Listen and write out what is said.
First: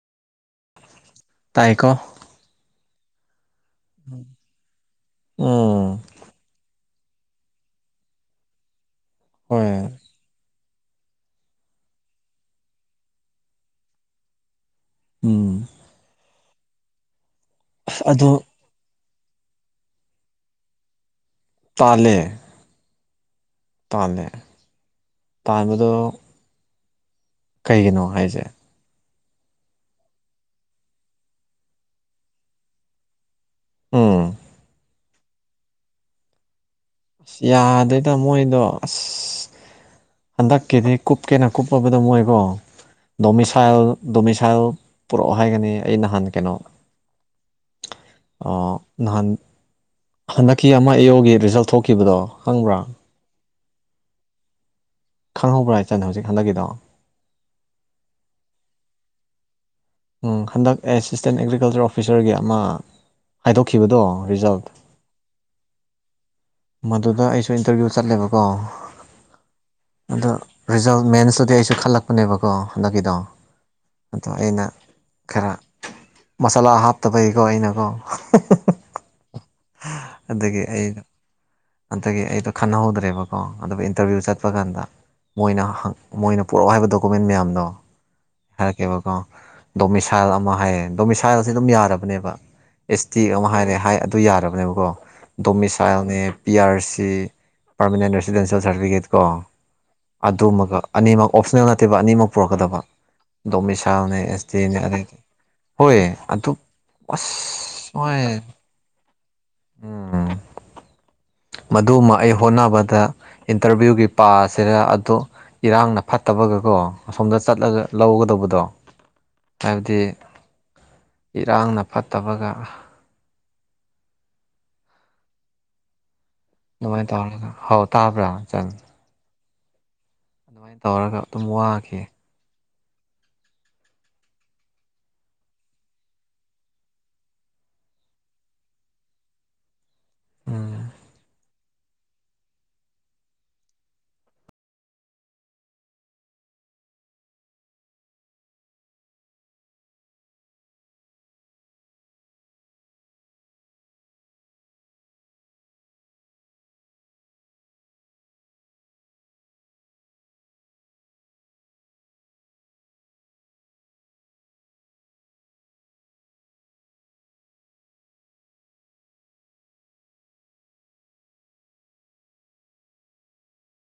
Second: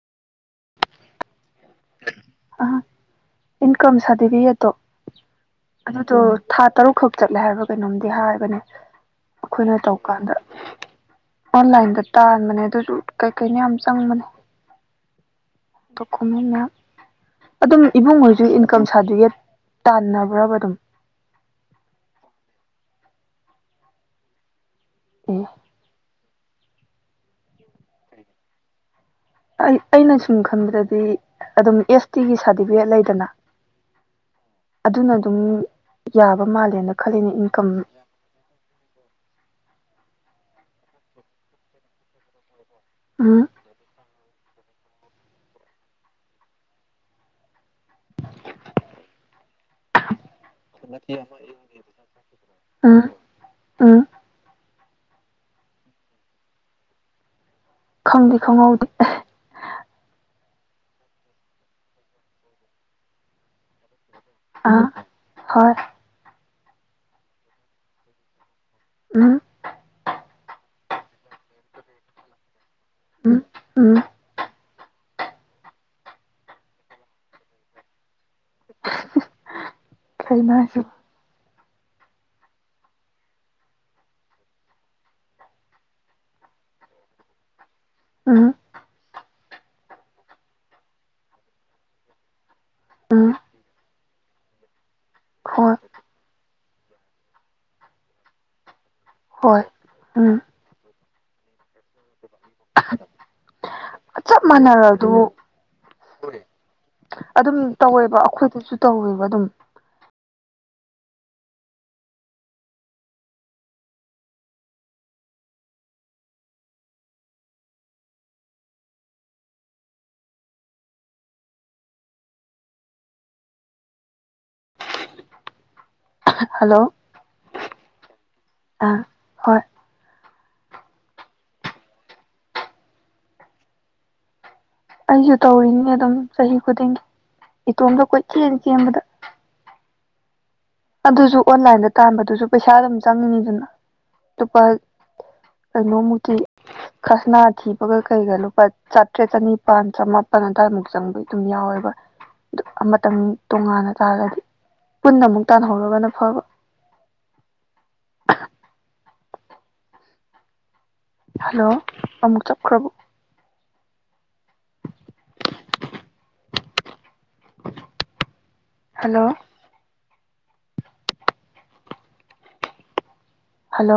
ꯇꯥꯏꯀꯣ ꯑ ꯏꯟꯀꯝ ꯁꯥꯔꯇꯤꯐꯤꯀꯦꯠꯇꯣ ꯎꯝ ꯑꯗꯨꯗꯣ ꯊꯥ ꯇꯔꯨꯛꯈꯛ ꯆꯠꯂꯦ ꯍꯥꯏꯕꯔꯥ ꯀꯩꯅꯣꯝꯗꯤ ꯍꯥꯏꯕꯅꯦ ꯍꯣꯏ ꯑꯩꯈꯣꯏꯅ ꯇꯧꯀꯥꯟꯗ ꯑꯣꯟꯂꯥꯏꯟꯗ ꯇꯥꯟꯕꯅꯦ ꯑꯗꯨꯖꯨ ꯀꯩꯀꯩꯅꯣ ꯌꯥꯝ ꯎꯝ ꯆꯪꯕꯅꯦ ꯑꯗꯨꯝ ꯑꯁ ꯏꯕꯨꯡ ꯑꯗꯨ ꯑꯣꯏꯁꯨ ꯏꯟꯀꯝ ꯁꯥꯔꯇꯤꯐꯤꯀꯦꯠ ꯇꯥꯟꯅꯕ꯭ꯔꯕ ꯑꯗꯨꯝ ꯇꯥꯜꯂꯦ ꯇꯥꯜꯂꯦ ꯑꯦ ꯇꯥꯟꯕꯗꯣ ꯀꯩꯒꯤꯅꯣ ꯍꯥꯏꯁꯦ ꯑꯩ ꯑꯩꯅ ꯁꯨꯝ ꯈꯟꯕꯗꯗꯤ ꯑꯗꯨꯝ ꯑꯦꯁ ꯇꯤꯒꯤ ꯁꯥꯔꯇꯤꯐꯤꯀꯦꯠ ꯂꯩꯗꯅ ꯎꯝ ꯑꯗꯨꯅ ꯑꯗꯨꯝ ꯌꯥꯕ ꯃꯥꯜꯂꯦꯅ ꯈꯜꯂꯤꯅꯦ ꯑꯁ ꯏꯟꯀꯝ ꯌꯥꯗꯦꯗ ꯃꯣꯏꯗꯣ ꯑꯁ ꯍꯟꯗꯛꯀꯤꯗꯤ ꯀꯨꯞꯀꯦꯅ ꯀꯨꯞꯂꯕꯗ ꯃꯣꯏꯀꯣ ꯎꯝ ꯗꯣꯃꯤꯁꯥꯏꯜ ꯗꯣꯃꯤꯁꯥꯏꯜ ꯄꯨꯔꯛꯑꯣ ꯍꯥꯏꯒꯅꯤ ꯑꯩ ꯅꯍꯥꯟ ꯀꯩꯅꯣ ꯑ ꯅꯍꯥꯟ ꯍꯟꯗꯛꯀꯤ ꯑꯃ ꯑꯦꯌ ꯑꯣ ꯒꯤ ꯔꯤꯖꯜ ꯊꯣꯛꯈꯤꯕꯗꯣ ꯈꯪꯕ꯭ꯔꯥ ꯑꯝ꯫ ꯈꯪꯍꯧꯕ꯭ꯔꯥ ꯍꯥꯏ ꯆꯠꯅ ꯍꯧꯖꯤꯛ ꯍꯟꯗꯛꯀꯤꯗꯣ꯫ ꯈꯪꯗꯤ ꯈꯪꯍꯧꯗꯦ ꯑꯥ꯫ ꯍꯟꯗꯛ ꯑꯦꯁꯤꯁꯇꯦꯟ ꯑꯦꯒ꯭ꯔꯤꯀꯜꯆꯔ ꯑꯣꯐꯤꯁꯔꯒꯤ ꯑꯃ ꯍꯥꯏꯗꯣꯛꯈꯤꯕꯗꯣ ꯔꯤꯖꯥꯜ ꯑꯥ ꯍꯣꯏ꯫ ꯃꯗꯨꯗ ꯑꯩꯁꯨ ꯏꯟꯇꯔꯚꯤꯌꯨ ꯆꯠꯂꯦꯕꯀꯣ [unintelligible] ꯑꯗꯣ ꯔꯤꯖꯜ ꯃꯦꯟꯁꯇꯨꯗꯤ ꯑꯩꯁꯨ ꯈꯜꯂꯛꯄꯅꯦꯕꯀꯣ ꯍꯟꯗꯛꯀꯤꯗꯣ ꯎꯝ ꯎꯝ ꯑꯗꯣ ꯑꯩꯅ ꯈꯔ ꯃꯁꯥꯂꯥ ꯍꯥꯞꯇꯕꯒꯤꯀꯣ ꯑꯩꯅꯀꯣ [unintelligible] ꯀꯩꯅꯣ ꯑꯗꯒꯤ ꯑꯩ ꯍꯥꯏꯁꯤꯕꯣ ꯑꯟꯗꯒꯤ ꯑꯩꯗꯣ ꯈꯟꯅꯍꯧꯗ꯭ꯔꯦꯕꯀꯣ ꯑꯗꯨꯒ ꯏꯟꯇꯔꯚꯤꯌꯨ ꯆꯠꯄ ꯀꯥꯟꯗ ꯃꯣꯏꯅ ꯃꯣꯏꯅ ꯄꯔꯛꯑꯣ ꯍꯥꯏꯕ ꯗꯣꯀꯨꯃꯦꯟ ꯃꯌꯥꯝꯗꯣ ꯎꯝ ꯍꯥꯏꯔꯛꯀꯦꯕꯀꯣ ꯗꯣꯃꯤꯁꯥꯏꯜ ꯑꯃ ꯍꯥꯏꯌꯦ ꯗꯣꯃꯤꯁꯥꯏꯜꯁꯦ ꯑꯗꯨꯝ ꯌꯥꯔꯕꯅꯦꯕ꯫ ꯑꯦꯁ ꯎꯝ ꯇꯤ ꯑꯃ ꯍꯥꯏꯔꯦ ꯍꯥꯏ ꯑꯗꯨ ꯌꯥꯔꯕꯅꯦꯕꯀꯣ꯫ ꯍꯣꯏ ꯗꯣꯃꯤꯁꯥꯏꯜꯅꯦ ꯄꯤ ꯑꯔ ꯁꯤ ꯄꯔꯃꯥꯅꯦꯟ ꯔꯦꯁꯤꯗꯦꯟꯁꯤꯌꯦꯦꯜ ꯁꯔꯇꯤꯐꯤꯦꯠ꯫ ꯀꯣ ꯍꯣꯏ ꯎꯝ ꯑꯗꯨꯃꯒ ꯑꯅꯤꯃꯛ ꯑꯣꯞꯁꯅꯦꯜ ꯅꯠꯇꯦꯕ ꯑꯅꯤꯃꯛ ꯄꯨꯔꯛꯀꯗꯕ ꯗꯣꯃꯤꯁꯥꯅꯦ ꯆꯞ ꯑꯦꯁ ꯇꯗꯤꯅꯦ ꯃꯥꯟꯅꯔ ꯑꯗꯨ ꯑꯗꯒꯤ ꯑꯗꯨꯝ ꯑꯁ ꯇꯧꯋꯦꯕ ꯍꯣꯏ ꯑꯩꯈꯣꯏꯗꯁꯨ ꯇꯧꯋꯦꯕ ꯑꯗꯨꯝ꯫ ꯎꯝ꯫ ꯃꯗꯨꯃ ꯑꯩ ꯍꯣꯠꯅꯕꯗ ꯏꯟꯇꯔꯚꯤꯌꯨꯒꯤ ꯄꯁꯤꯔ ꯑꯗꯨ ꯏꯔꯥꯡꯅ ꯐꯠꯇꯕꯒꯀꯣ ꯑꯁꯣꯝꯗ ꯆꯠꯂꯒ ꯂꯧꯒꯗꯧꯕꯗꯣ ꯍꯥꯏꯕꯗꯤ ꯏꯔꯥꯡꯅ ꯐꯠꯇꯕꯒ꯫ ꯍꯜꯂꯣ ꯑꯗꯨꯃꯥꯏꯅ ꯇꯧꯔꯒ ꯍꯥꯎ ꯇꯥꯕ꯭ꯔꯥ ꯆꯟ꯫ ꯑꯥ ꯍꯣꯏ ꯑꯗꯨꯃꯥꯏꯅ ꯇꯧꯔꯒ ꯑꯗꯨꯝ ꯋꯥꯈꯤ꯫ ꯑꯩꯁꯨ ꯇꯧꯔꯤꯅꯦ ꯑꯗꯨꯝ ꯆꯍꯤ ꯈꯨꯗꯤꯡꯒꯤ ꯏꯇꯣꯝꯗ ꯀꯣꯏꯆꯦꯟ ꯆꯦꯟꯕꯗ꯫ ꯎꯝ ꯑꯗꯨꯁꯨ ꯑꯣꯟꯂꯥꯏꯟꯗ ꯇꯥꯟꯕꯗꯨꯁꯨ ꯄꯩꯁꯥ ꯑꯗꯨꯝ ꯆꯪꯉꯤꯅꯤꯗꯨꯅ ꯂꯨꯄꯥ ꯀꯩꯅꯣꯃꯨꯛꯇꯤ ꯈꯁꯅꯥ ꯊꯤꯕꯒ ꯀꯩꯒ ꯂꯨꯄꯥ꯫ ꯆꯥꯇ꯭ꯔꯦꯠ ꯆꯅꯤꯄꯥꯟ ꯆꯃꯥꯄꯜ ꯑꯗꯨꯋꯥꯏꯃꯨꯛ ꯆꯪꯕ ꯑꯗꯨꯝ ꯌꯥꯎꯋꯦꯕ꯫ ꯑꯃꯇꯪ ꯇꯣꯉꯥꯟꯅ ꯇꯥꯔꯒꯗꯤ ꯄꯨꯟꯅ ꯑꯃꯨꯛ ꯇꯥꯟꯍꯧꯔꯒꯅ ꯐꯕ꯫ ꯍꯜꯂꯣ ꯑꯃꯨꯛ ꯆꯞꯈ꯭ꯔꯕꯣ꯫ ꯍꯜꯂꯣ꯫ ꯍꯜꯂꯣ